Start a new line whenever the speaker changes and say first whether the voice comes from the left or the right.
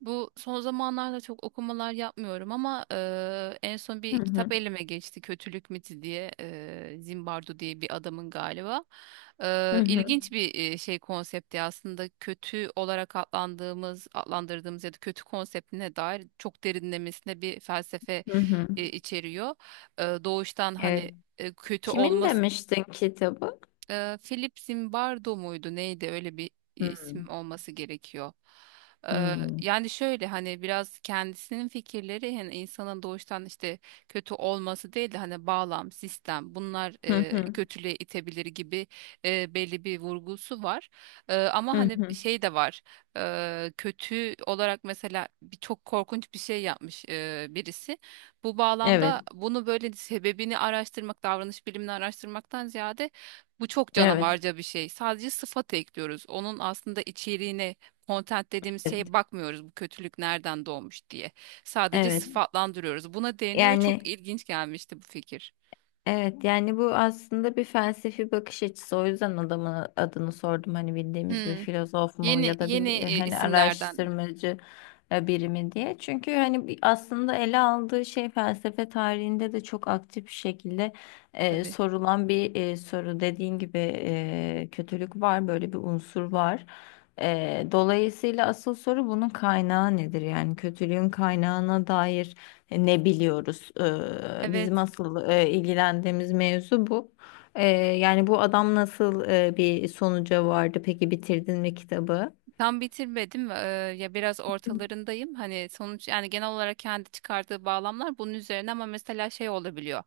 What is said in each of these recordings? right: Bu son zamanlarda çok okumalar yapmıyorum ama en son
left: Hı
right: bir kitap
left: hı.
right: elime geçti. Kötülük Miti diye Zimbardo diye bir adamın galiba.
left: Hı hı.
right: İlginç bir şey konsepti, aslında kötü olarak adlandırdığımız ya da kötü konseptine dair çok derinlemesine bir felsefe
left: Hı hı.
right: içeriyor. Doğuştan
left: Evet.
right: hani kötü
left: Kimin
right: olma,
left: demiştin kitabı?
right: Philip Zimbardo muydu neydi öyle bir
left: Hı.
right: isim olması gerekiyor. E,
left: Hı.
right: Yani şöyle, hani biraz kendisinin fikirleri, hani insanın doğuştan işte kötü olması değil de hani bağlam, sistem bunlar
left: Hı hı.
right: kötülüğe itebilir gibi belli bir vurgusu var. Ama
left: Hı
right: hani
left: hı.
right: şey de var. Kötü olarak mesela bir çok korkunç bir şey yapmış birisi. Bu
left: Evet.
right: bağlamda bunu böyle sebebini araştırmak, davranış bilimini araştırmaktan ziyade bu çok
left: Evet.
right: canavarca bir şey. Sadece sıfat ekliyoruz. Onun aslında içeriğine, content dediğimiz şeye
left: Evet.
right: bakmıyoruz. Bu kötülük nereden doğmuş diye. Sadece
left: Evet.
right: sıfatlandırıyoruz. Buna değine ve çok
left: Yani
right: ilginç gelmişti bu fikir.
left: Evet yani bu aslında bir felsefi bakış açısı. O yüzden adamın adını sordum. Hani bildiğimiz bir
right: Hmm.
left: filozof mu
right: Yeni
left: ya da
right: yeni
left: bir hani
right: isimlerden
left: araştırmacı biri mi diye. Çünkü hani aslında ele aldığı şey felsefe tarihinde de çok aktif bir şekilde
right: tabii.
left: sorulan bir soru. Dediğin gibi kötülük var, böyle bir unsur var. Dolayısıyla asıl soru bunun kaynağı nedir? Yani kötülüğün kaynağına dair ne biliyoruz. Bizim
right: Evet.
left: asıl ilgilendiğimiz mevzu bu. Yani bu adam nasıl bir sonuca vardı? Peki bitirdin mi kitabı?
right: Tam bitirmedim. Ya biraz ortalarındayım. Hani sonuç, yani genel olarak kendi çıkardığı bağlamlar bunun üzerine, ama mesela şey olabiliyor.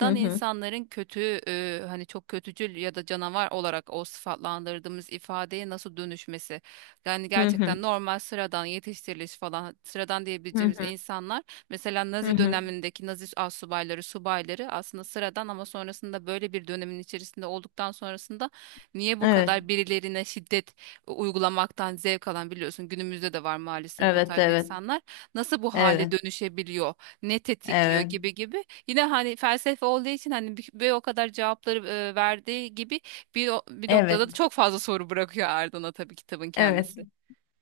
left: Hı hı.
right: insanların kötü, hani çok kötücül ya da canavar olarak o sıfatlandırdığımız ifadeye nasıl dönüşmesi. Yani
left: Hı hı.
right: gerçekten normal sıradan yetiştiriliş falan sıradan
left: Hı
right: diyebileceğimiz
left: hı.
right: insanlar, mesela
left: Hı
right: Nazi
left: hı.
right: dönemindeki Nazi astsubayları, subayları aslında sıradan, ama sonrasında böyle bir dönemin içerisinde olduktan sonrasında niye bu
left: Evet.
right: kadar birilerine şiddet uygulamaktan zevk alan, biliyorsun günümüzde de var maalesef bu
left: Evet,
right: tarz
left: evet.
right: insanlar, nasıl bu hale
left: Evet.
right: dönüşebiliyor, ne tetikliyor
left: Evet.
right: gibi gibi, yine hani felsefe olduğu için hani bir o kadar cevapları verdiği gibi bir, bir
left: Evet.
right: noktada da çok fazla soru bırakıyor ardına tabii kitabın
left: Evet.
right: kendisi.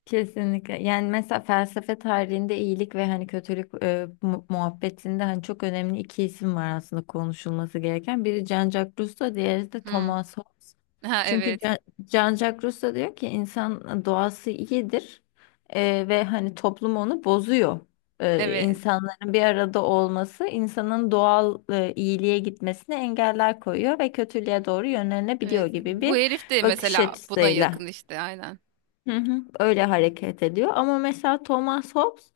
left: Kesinlikle. Yani mesela felsefe tarihinde iyilik ve hani kötülük muhabbetinde hani çok önemli iki isim var aslında konuşulması gereken. Biri Jean-Jacques Rousseau, diğeri de
right: Hmm.
left: Thomas Hobbes.
right: Ha
left: Çünkü
right: evet.
left: Jean-Jacques Rousseau diyor ki insan doğası iyidir ve hani toplum onu bozuyor. E,
right: Evet.
left: insanların bir arada olması insanın doğal iyiliğe gitmesine engeller koyuyor ve kötülüğe doğru yönlenebiliyor
right: Evet.
left: gibi
right: Bu
left: bir
right: herif de
left: bakış
right: mesela buna
left: açısıyla.
right: yakın işte aynen.
left: Hı hı, öyle hareket ediyor ama mesela Thomas Hobbes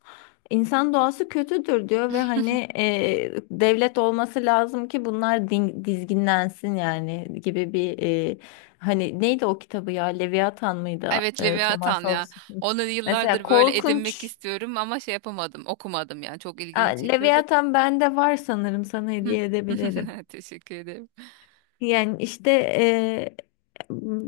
left: insan doğası kötüdür diyor ve hani devlet olması lazım ki bunlar dizginlensin yani gibi bir hani neydi o kitabı ya Leviathan mıydı
right: Evet, Leviathan
left: Thomas
right: ya.
left: Hobbes'in
right: Onu
left: mesela
right: yıllardır böyle edinmek
left: korkunç.
right: istiyorum ama şey yapamadım, okumadım yani. Çok
left: Aa,
right: ilgimi çekiyordu.
left: Leviathan bende var sanırım sana
right: Hı.
left: hediye edebilirim.
right: Teşekkür ederim.
left: Yani işte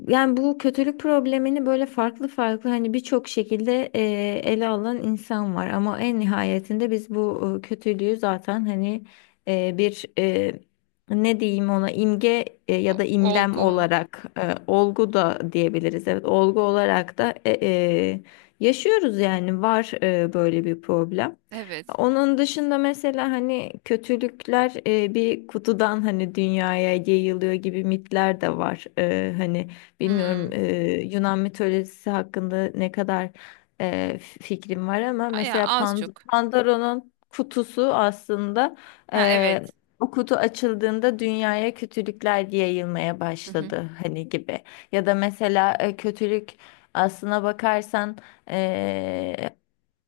left: yani bu kötülük problemini böyle farklı farklı hani birçok şekilde ele alan insan var ama en nihayetinde biz bu kötülüğü zaten hani bir ne diyeyim ona imge ya da imlem
right: Olgu mu?
left: olarak olgu da diyebiliriz. Evet olgu olarak da yaşıyoruz yani var böyle bir problem.
right: Evet.
left: Onun dışında mesela hani kötülükler bir kutudan hani dünyaya yayılıyor gibi mitler de var. Hani bilmiyorum
right: Hmm.
left: Yunan mitolojisi hakkında ne kadar fikrim var ama
right: Ya
left: mesela
right: az çok.
left: Pandora'nın kutusu aslında
right: Ha
left: e,
right: evet.
left: o kutu açıldığında dünyaya kötülükler yayılmaya
right: Hı hı.
left: başladı hani gibi. Ya da mesela kötülük aslına bakarsan eee,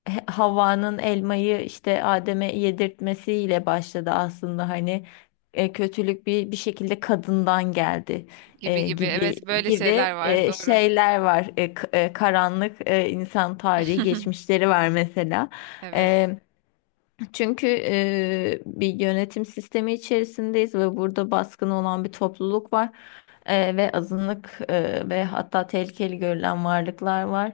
left: Havva'nın elmayı işte Adem'e yedirtmesiyle başladı aslında hani kötülük bir şekilde kadından geldi
right: Gibi gibi.
left: gibi
right: Evet, böyle şeyler
left: gibi
right: var. Doğru.
left: şeyler var. Karanlık insan tarihi geçmişleri var mesela.
right: Evet.
left: E, çünkü bir yönetim sistemi içerisindeyiz ve burada baskın olan bir topluluk var. Ve azınlık, ve hatta tehlikeli görülen varlıklar var.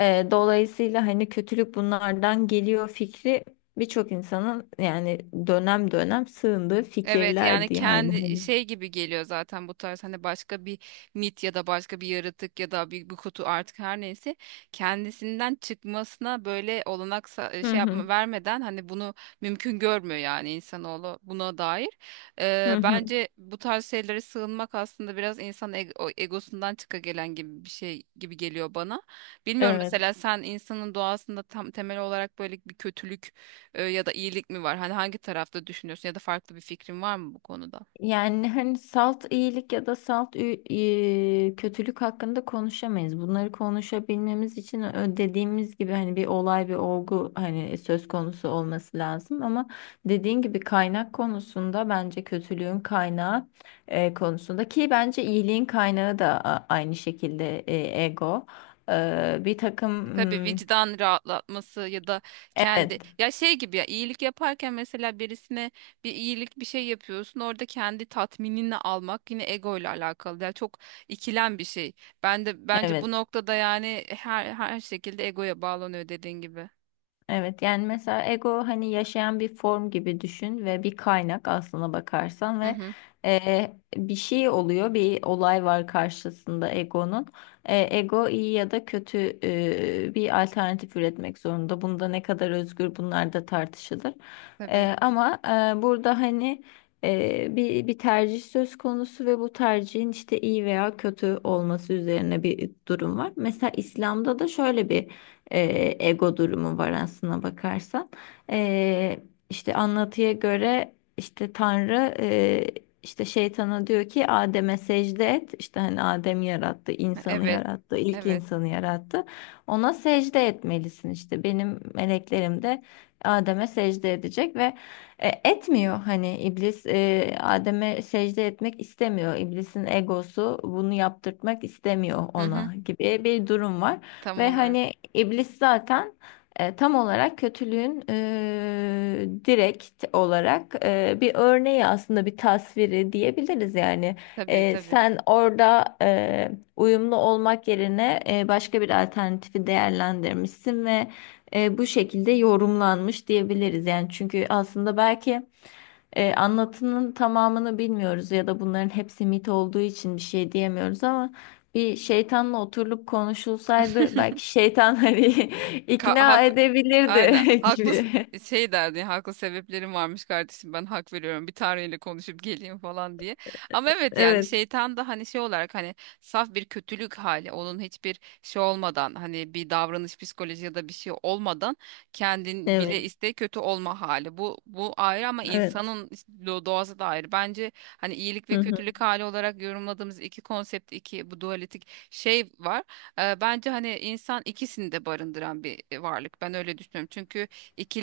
left: Dolayısıyla hani kötülük bunlardan geliyor fikri birçok insanın yani dönem dönem sığındığı
right: Evet, yani
left: fikirlerdi yani
right: kendi
left: hani.
right: şey gibi geliyor zaten bu tarz, hani başka bir mit ya da başka bir yaratık ya da bir, bir kutu artık her neyse, kendisinden çıkmasına böyle olanak
left: Hı
right: şey yapma
left: hı.
right: vermeden hani bunu mümkün görmüyor yani insanoğlu buna dair.
left: Hı hı.
right: Bence bu tarz şeylere sığınmak aslında biraz insan o egosundan çıka gelen gibi bir şey gibi geliyor bana. Bilmiyorum,
left: Evet.
right: mesela sen insanın doğasında tam temel olarak böyle bir kötülük ya da iyilik mi var? Hani hangi tarafta düşünüyorsun ya da farklı bir fikrin var mı bu konuda?
left: Yani hani salt iyilik ya da salt kötülük hakkında konuşamayız. Bunları konuşabilmemiz için dediğimiz gibi hani bir olay bir olgu hani söz konusu olması lazım ama dediğin gibi kaynak konusunda bence kötülüğün kaynağı konusunda ki bence iyiliğin kaynağı da aynı şekilde ego. Bir takım,
right: E, tabii vicdan rahatlatması ya da kendi,
left: evet.
right: ya şey gibi, ya iyilik yaparken mesela birisine bir iyilik bir şey yapıyorsun, orada kendi tatminini almak yine ego ile alakalı. Yani çok ikilem bir şey. Ben de bence bu
left: Evet.
right: noktada, yani her şekilde egoya bağlanıyor dediğin gibi.
left: Evet yani mesela ego hani yaşayan bir form gibi düşün ve bir kaynak aslına bakarsan
right: Hı
left: ve
right: hı.
left: bir şey oluyor bir olay var karşısında egonun. Ego iyi ya da kötü bir alternatif üretmek zorunda. Bunda ne kadar özgür bunlar da tartışılır.
right: Tabii.
left: Ama burada hani bir tercih söz konusu ve bu tercihin işte iyi veya kötü olması üzerine bir durum var. Mesela İslam'da da şöyle bir e, ego durumu var aslına bakarsan. E, işte anlatıya göre işte Tanrı işte şeytana diyor ki Adem'e secde et. İşte hani Adem yarattı, insanı
right: Evet.
left: yarattı, ilk
right: Evet.
left: insanı yarattı. Ona secde etmelisin işte. Benim meleklerim de Adem'e secde edecek ve etmiyor hani iblis Adem'e secde etmek istemiyor. İblisin egosu bunu yaptırtmak istemiyor
right: Hı hı.
left: ona gibi bir durum var.
right: Tam
left: Ve
right: olarak.
left: hani iblis zaten tam olarak kötülüğün direkt olarak bir örneği aslında bir tasviri diyebiliriz yani.
right: Tabii
left: E,
right: tabii.
left: sen orada uyumlu olmak yerine başka bir alternatifi değerlendirmişsin ve bu şekilde yorumlanmış diyebiliriz yani çünkü aslında belki anlatının tamamını bilmiyoruz ya da bunların hepsi mit olduğu için bir şey diyemiyoruz ama bir şeytanla oturulup konuşulsaydı belki şeytan hani
right: Ka
left: ikna
right: haklı.
left: edebilirdi
right: Aynen.
left: gibi.
right: Şey derdi ya, haklı sebeplerim varmış kardeşim, ben hak veriyorum, bir tanrıyla konuşup geleyim falan diye. Ama evet, yani
left: Evet,
right: şeytan da hani şey olarak, hani saf bir kötülük hali, onun hiçbir şey olmadan, hani bir davranış psikoloji ya da bir şey olmadan kendin
left: evet,
right: bile iste kötü olma hali. Bu ayrı ama
left: evet.
right: insanın doğası da ayrı. Bence hani iyilik
left: Hı
right: ve
left: hı,
right: kötülük hali olarak yorumladığımız iki konsept, iki bu dualistik şey var. Bence hani insan ikisini de barındıran bir varlık. Ben öyle düşünüyorum. Çünkü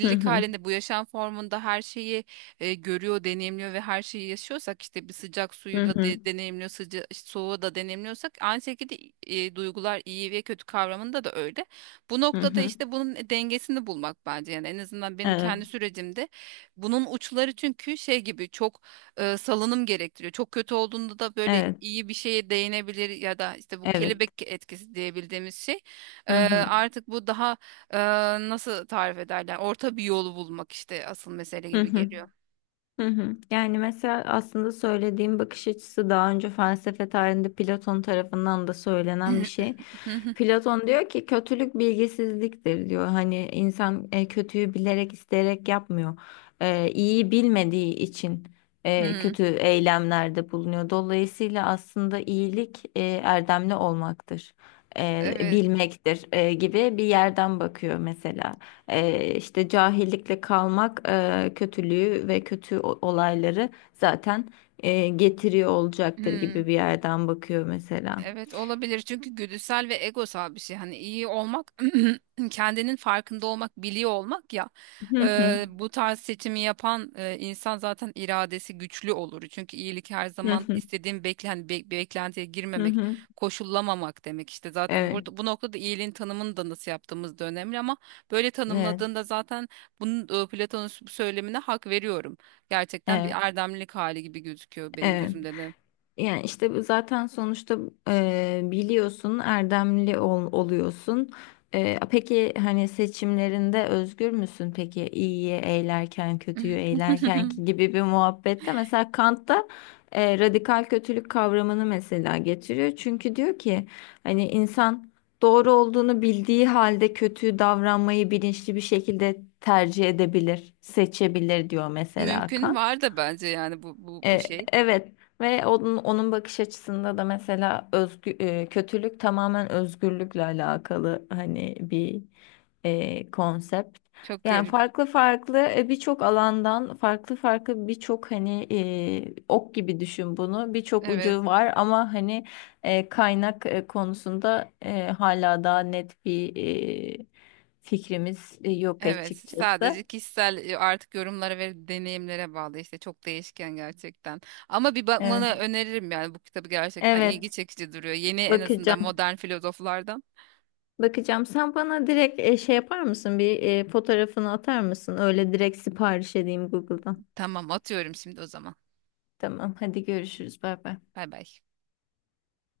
left: hı hı,
right: halinde bu yaşam formunda her şeyi görüyor, deneyimliyor ve her şeyi yaşıyorsak, işte bir sıcak suyu
left: hı
right: da
left: hı,
right: deneyimliyor, işte, soğuğu da deneyimliyorsak aynı şekilde duygular iyi ve kötü kavramında da öyle. Bu
left: hı
right: noktada
left: hı.
right: işte bunun dengesini bulmak, bence yani en azından benim
left: Evet,
right: kendi sürecimde bunun uçları, çünkü şey gibi çok salınım gerektiriyor. Çok kötü olduğunda da böyle
left: evet,
right: iyi bir şeye değinebilir ya da işte bu
left: evet.
right: kelebek etkisi diyebildiğimiz şey. E,
left: Hı hı,
right: artık bu daha e, nasıl tarif ederler? Orta bir yolu bulmak işte asıl mesele
left: hı
right: gibi
left: hı.
right: geliyor.
left: Hı hı. Yani mesela aslında söylediğim bakış açısı daha önce felsefe tarihinde Platon tarafından da söylenen bir şey. Platon diyor ki kötülük bilgisizliktir diyor. Hani insan kötüyü bilerek isteyerek yapmıyor. E, iyiyi bilmediği için kötü eylemlerde bulunuyor. Dolayısıyla aslında iyilik erdemli olmaktır. E,
right: Evet.
left: bilmektir gibi bir yerden bakıyor mesela. İşte cahillikle kalmak kötülüğü ve kötü olayları zaten getiriyor olacaktır gibi bir yerden bakıyor mesela.
right: Evet olabilir, çünkü güdüsel ve egosal bir şey. Hani iyi olmak, kendinin farkında olmak, biliyor olmak ya.
left: Hı hı,
right: Bu tarz seçimi yapan insan zaten iradesi güçlü olur. Çünkü iyilik her
left: hı
right: zaman
left: hı,
right: istediğin beklen, hani beklentiye
left: hı
right: girmemek,
left: hı.
right: koşullamamak demek. İşte zaten
left: Evet,
right: burada bu noktada iyiliğin tanımını da nasıl yaptığımız da önemli, ama böyle
left: evet,
right: tanımladığında zaten bunun, Platon'un bu söylemine hak veriyorum. Gerçekten bir
left: evet,
right: erdemlilik hali gibi gözüküyor benim
left: evet.
right: gözümde de.
left: Yani işte bu zaten sonuçta biliyorsun oluyorsun. Peki hani seçimlerinde özgür müsün? Peki iyiyi eğlerken kötüyü eğlerken ki gibi bir muhabbette mesela Kant'ta radikal kötülük kavramını mesela getiriyor. Çünkü diyor ki hani insan doğru olduğunu bildiği halde kötü davranmayı bilinçli bir şekilde tercih edebilir, seçebilir diyor mesela
right: Mümkün
left: Kant.
right: var da bence, yani bu
left: E,
right: şey.
left: evet ve onun bakış açısında da mesela kötülük tamamen özgürlükle alakalı hani bir konsept.
right: Çok
left: Yani
right: garip.
left: farklı farklı birçok alandan farklı farklı birçok hani ok gibi düşün bunu birçok
right: Evet.
left: ucu var ama hani kaynak konusunda hala daha net bir e, fikrimiz yok
right: Evet. Sadece
left: açıkçası.
right: kişisel, artık yorumlara ve deneyimlere bağlı, işte çok değişken gerçekten. Ama bir
left: Evet,
right: bakmanı öneririm, yani bu kitabı, gerçekten ilgi
left: evet,
right: çekici duruyor. Yeni, en azından
left: bakacağım.
right: modern filozoflardan.
left: Bakacağım. Sen bana direkt şey yapar mısın? Bir fotoğrafını atar mısın? Öyle direkt sipariş edeyim Google'dan.
right: Tamam, atıyorum şimdi o zaman.
left: Tamam, hadi görüşürüz. Bay bay.
right: Bay bay.